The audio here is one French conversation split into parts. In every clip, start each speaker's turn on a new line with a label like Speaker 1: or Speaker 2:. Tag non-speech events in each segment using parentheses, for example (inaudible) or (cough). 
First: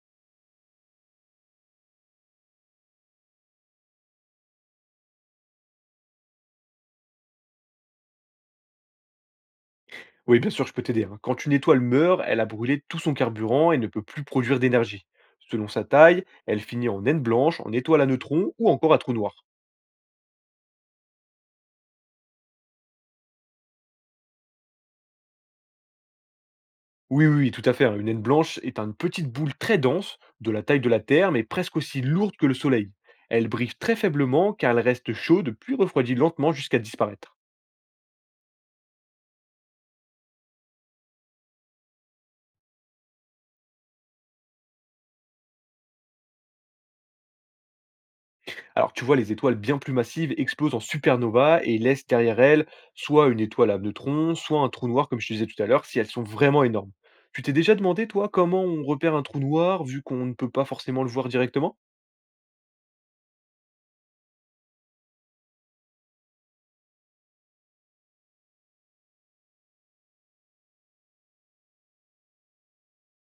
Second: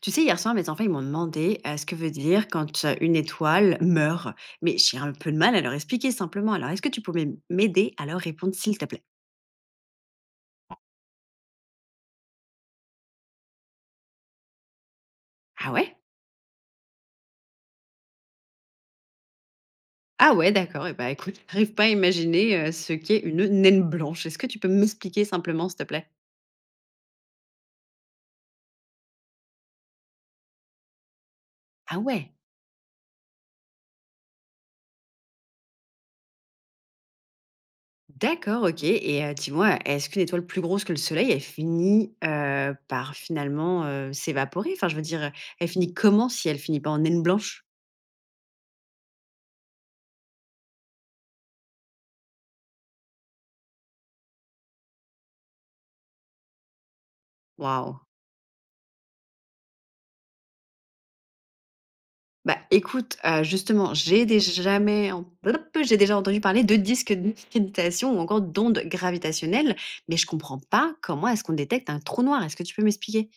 Speaker 1: Tu sais, hier soir, mes enfants, ils m'ont demandé ce que veut dire quand une étoile meurt. Mais j'ai un peu de mal à leur expliquer simplement. Alors, est-ce que tu pourrais m'aider à leur répondre, s'il te plaît?
Speaker 2: Oui, bien sûr, je peux t'aider. Hein. Quand une étoile meurt, elle a brûlé tout son carburant et ne peut plus produire d'énergie. Selon
Speaker 1: Ah
Speaker 2: sa
Speaker 1: ouais.
Speaker 2: taille, elle finit en naine blanche, en étoile à neutrons ou encore à trou noir.
Speaker 1: Ah ouais, d'accord. Et bah écoute, (laughs) j'arrive pas à imaginer ce qu'est une naine blanche. Est-ce que tu peux m'expliquer simplement, s'il te plaît?
Speaker 2: Oui, oui, oui, tout à fait. Hein. Une naine blanche est une petite boule très dense, de la taille de la Terre, mais presque
Speaker 1: Ah
Speaker 2: aussi
Speaker 1: ouais.
Speaker 2: lourde que le Soleil. Elle brille très faiblement car elle reste chaude puis refroidit lentement jusqu'à disparaître.
Speaker 1: D'accord, ok. Et dis-moi, est-ce qu'une étoile plus grosse que le Soleil, elle finit par finalement s'évaporer? Enfin, je veux dire, elle finit comment si elle finit pas en naine blanche?
Speaker 2: Alors tu vois, les étoiles bien plus massives explosent en supernova et laissent derrière elles soit une étoile à neutrons, soit un trou noir, comme je te disais tout à l'heure, si elles sont vraiment énormes. Tu t'es déjà
Speaker 1: Waouh.
Speaker 2: demandé, toi, comment on repère un trou noir vu qu'on ne peut pas forcément le voir directement?
Speaker 1: Bah, écoute, justement, j'ai dé jamais en blop, j'ai déjà entendu parler de disques de méditation ou encore d'ondes gravitationnelles, mais je comprends pas comment est-ce qu'on détecte un trou noir? Est-ce que tu peux m'expliquer?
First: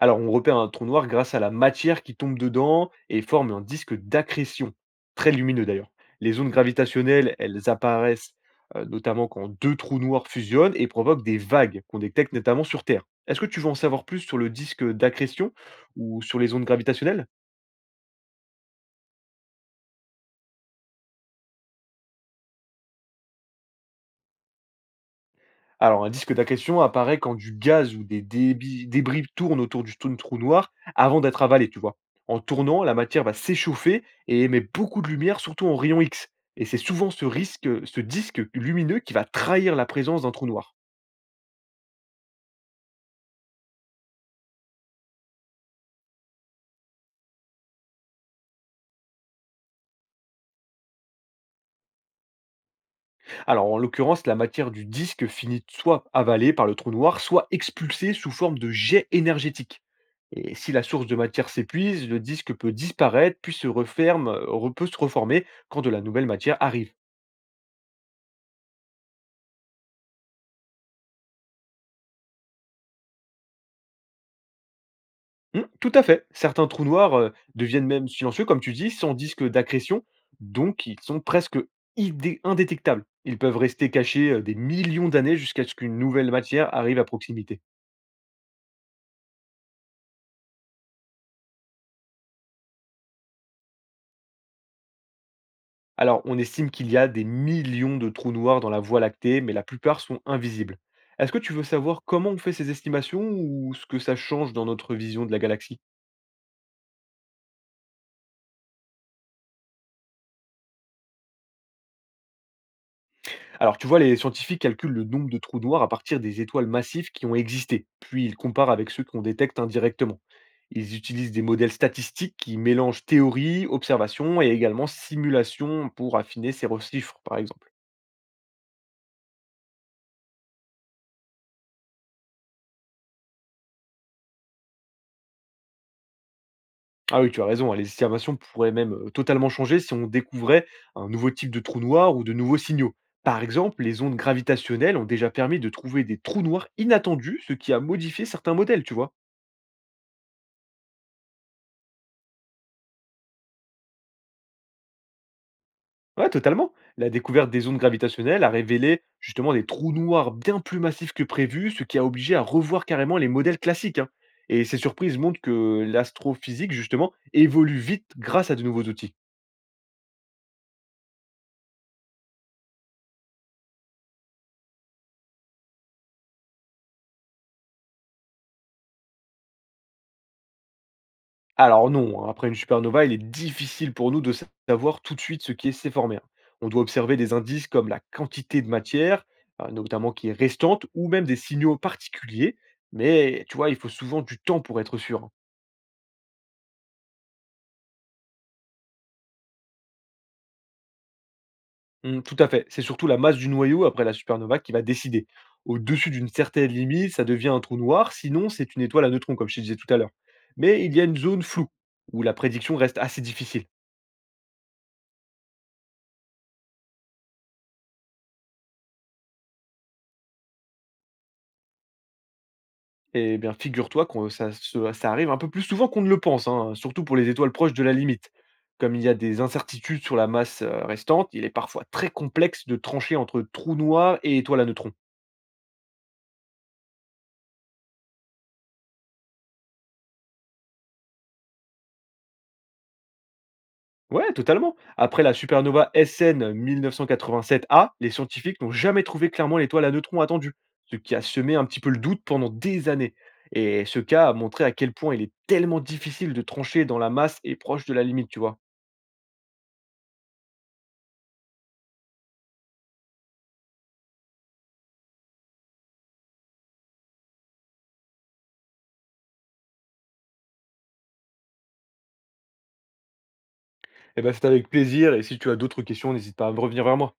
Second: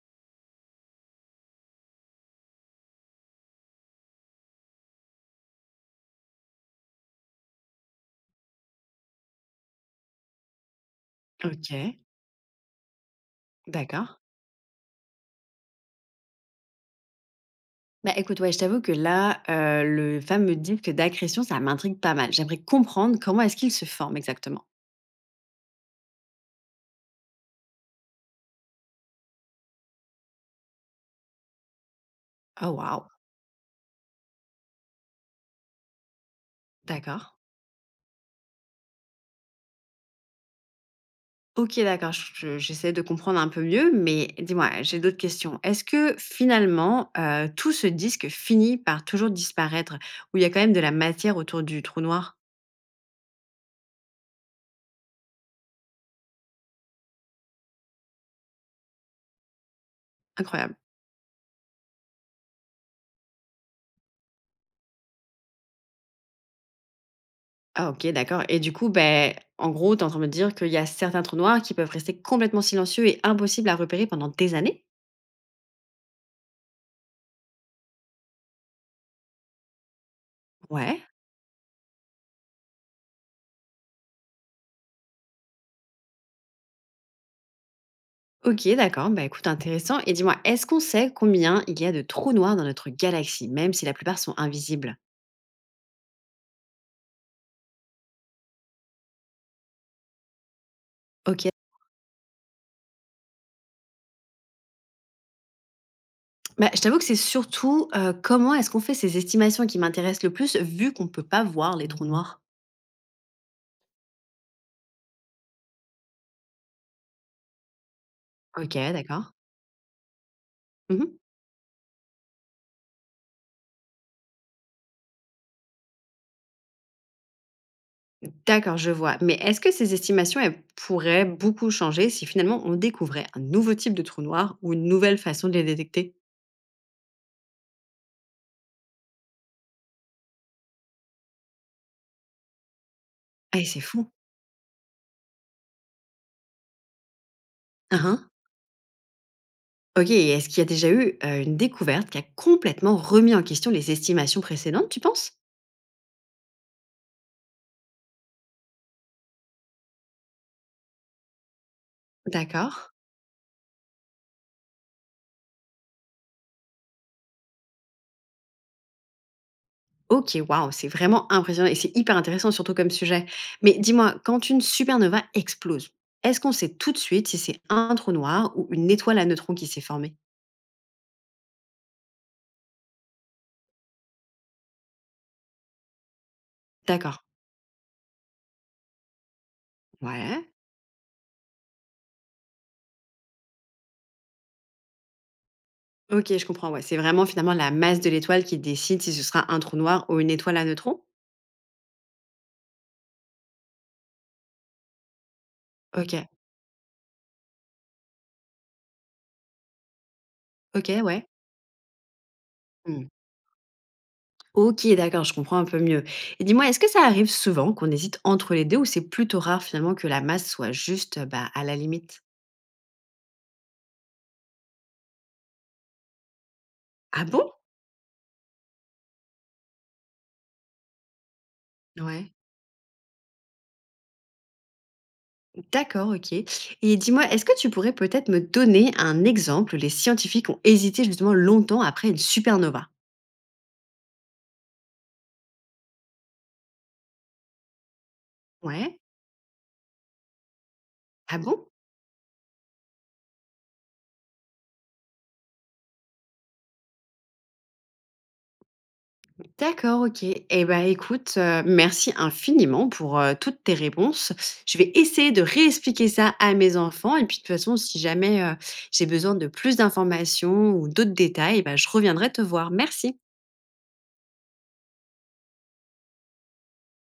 Speaker 2: Alors, on repère un trou noir grâce à la matière qui tombe dedans et forme un disque d'accrétion, très lumineux d'ailleurs. Les zones gravitationnelles, elles apparaissent notamment quand deux trous noirs fusionnent et provoquent des vagues qu'on
Speaker 1: OK,
Speaker 2: détecte notamment sur Terre. Est-ce que tu veux en savoir
Speaker 1: d'accord.
Speaker 2: plus sur le disque d'accrétion ou sur les ondes gravitationnelles?
Speaker 1: Bah, écoute, ouais, je t'avoue que là, le fameux disque d'accrétion, ça m'intrigue pas mal. J'aimerais comprendre comment est-ce qu'il se forme exactement?
Speaker 2: Alors, un disque d'accrétion apparaît quand du gaz ou débris tournent autour trou noir avant d'être avalé, tu vois. En
Speaker 1: Oh
Speaker 2: tournant, la
Speaker 1: waouh!
Speaker 2: matière va s'échauffer et émet beaucoup de lumière, surtout en rayon X. Et c'est souvent
Speaker 1: D'accord.
Speaker 2: ce disque lumineux qui va trahir la présence d'un trou noir.
Speaker 1: OK, d'accord, j'essaie de comprendre un peu mieux, mais dis-moi, j'ai d'autres questions. Est-ce que finalement, tout ce disque finit par toujours disparaître où il y a quand même de la matière autour du trou noir?
Speaker 2: Alors, en l'occurrence, la matière du disque finit soit avalée par le trou noir, soit expulsée sous forme de jet énergétique. Et si
Speaker 1: Incroyable.
Speaker 2: la source de matière s'épuise, le disque peut disparaître, puis se referme, peut se reformer quand de la nouvelle matière arrive.
Speaker 1: Ah OK, d'accord et du coup, ben, en gros, tu es en train de me dire qu'il y a certains trous noirs qui peuvent rester complètement silencieux et impossibles à repérer pendant des années?
Speaker 2: Mmh, tout à fait. Certains trous noirs, deviennent même silencieux, comme tu dis, sans disque d'accrétion, donc ils
Speaker 1: Ouais.
Speaker 2: sont presque idé indétectables. Ils peuvent rester cachés, des millions d'années jusqu'à ce qu'une nouvelle matière arrive à proximité.
Speaker 1: OK, d'accord, bah, écoute, intéressant et dis-moi, est-ce qu'on sait combien il y a de trous noirs dans notre galaxie, même si la plupart sont invisibles?
Speaker 2: Alors, on estime qu'il y a des millions de trous noirs dans la Voie lactée, mais la plupart sont invisibles. Est-ce que
Speaker 1: OK.
Speaker 2: tu veux savoir comment on fait ces estimations ou ce que ça change dans notre vision de la galaxie?
Speaker 1: Bah, je t'avoue que c'est surtout, comment est-ce qu'on fait ces estimations qui m'intéressent le plus, vu qu'on ne peut pas voir les trous noirs?
Speaker 2: Alors, tu vois, les scientifiques calculent le nombre de trous noirs à partir des étoiles massives qui ont existé, puis ils comparent
Speaker 1: OK,
Speaker 2: avec ceux qu'on
Speaker 1: d'accord.
Speaker 2: détecte indirectement. Ils
Speaker 1: Mmh.
Speaker 2: utilisent des modèles statistiques qui mélangent théorie, observation et également simulation pour affiner chiffres, par exemple.
Speaker 1: D'accord, je vois. Mais est-ce que ces estimations, elles pourraient beaucoup changer si finalement on découvrait un nouveau type de trou noir ou une nouvelle façon de les détecter?
Speaker 2: Ah oui, tu as raison, hein, les estimations pourraient même totalement changer si on découvrait un nouveau type de trou noir ou de nouveaux signaux. Par
Speaker 1: Eh, c'est
Speaker 2: exemple, les
Speaker 1: fou.
Speaker 2: ondes gravitationnelles ont déjà permis de trouver des trous noirs inattendus, ce qui a
Speaker 1: Hein,
Speaker 2: modifié
Speaker 1: hein.
Speaker 2: certains modèles, tu vois.
Speaker 1: OK et est-ce qu'il y a déjà eu, une découverte qui a complètement remis en question les estimations précédentes, tu penses?
Speaker 2: Ouais, totalement. La découverte des ondes gravitationnelles a révélé justement des trous noirs bien plus massifs que prévu, ce qui a obligé à
Speaker 1: D'accord.
Speaker 2: revoir carrément les modèles classiques. Hein. Et ces surprises montrent que l'astrophysique, justement, évolue vite grâce à de nouveaux outils.
Speaker 1: OK, waouh, c'est vraiment impressionnant et c'est hyper intéressant, surtout comme sujet. Mais dis-moi, quand une supernova explose, est-ce qu'on sait tout de suite si c'est un trou noir ou une étoile à neutrons qui s'est formée?
Speaker 2: Alors non, hein, après une supernova, il est difficile pour nous de savoir tout de suite ce qui s'est formé. Hein. On doit observer
Speaker 1: D'accord.
Speaker 2: des indices comme la quantité de matière, notamment qui est
Speaker 1: Ouais.
Speaker 2: restante, ou même des signaux particuliers. Mais tu vois, il faut souvent du temps pour être sûr. Hein.
Speaker 1: Ok, je comprends. Ouais, c'est vraiment finalement la masse de l'étoile qui décide si ce sera un trou noir ou une étoile à neutrons?
Speaker 2: Mmh, tout à fait. C'est surtout la masse du noyau après la supernova qui va décider. Au-dessus
Speaker 1: Ok.
Speaker 2: d'une certaine limite, ça devient un trou noir, sinon c'est une étoile à neutrons, comme je te disais tout à l'heure. Mais
Speaker 1: Ok,
Speaker 2: il y a une
Speaker 1: ouais.
Speaker 2: zone floue, où la prédiction reste
Speaker 1: Hmm.
Speaker 2: assez difficile.
Speaker 1: Ok, d'accord, je comprends un peu mieux. Et dis-moi, est-ce que ça arrive souvent qu'on hésite entre les deux ou c'est plutôt rare finalement que la masse soit juste bah, à la limite?
Speaker 2: Eh bien, figure-toi que ça arrive un peu plus souvent qu'on ne le pense, hein, surtout pour
Speaker 1: Ah
Speaker 2: les
Speaker 1: bon?
Speaker 2: étoiles proches de la limite. Comme il y a des incertitudes sur la masse restante, il est parfois très
Speaker 1: Ouais.
Speaker 2: complexe de trancher entre trou noir et étoile à neutrons.
Speaker 1: D'accord, OK. Et dis-moi, est-ce que tu pourrais peut-être me donner un exemple où les scientifiques ont hésité justement longtemps après une supernova?
Speaker 2: Ouais, totalement. Après la supernova SN 1987A, les scientifiques n'ont
Speaker 1: Ouais.
Speaker 2: jamais trouvé clairement l'étoile à neutrons attendue, ce qui a
Speaker 1: Ah
Speaker 2: semé un
Speaker 1: bon?
Speaker 2: petit peu le doute pendant des années. Et ce cas a montré à quel point il est tellement difficile de trancher dans la masse et proche de la limite, tu vois.
Speaker 1: D'accord, OK. Eh ben, écoute, merci infiniment pour, toutes tes réponses. Je vais essayer de réexpliquer ça à mes enfants et puis de toute façon, si jamais, j'ai besoin de plus d'informations ou d'autres détails, eh ben je reviendrai te voir. Merci.
Speaker 2: Eh ben, c'est avec plaisir, et si tu as d'autres questions, n'hésite pas à me revenir vers moi.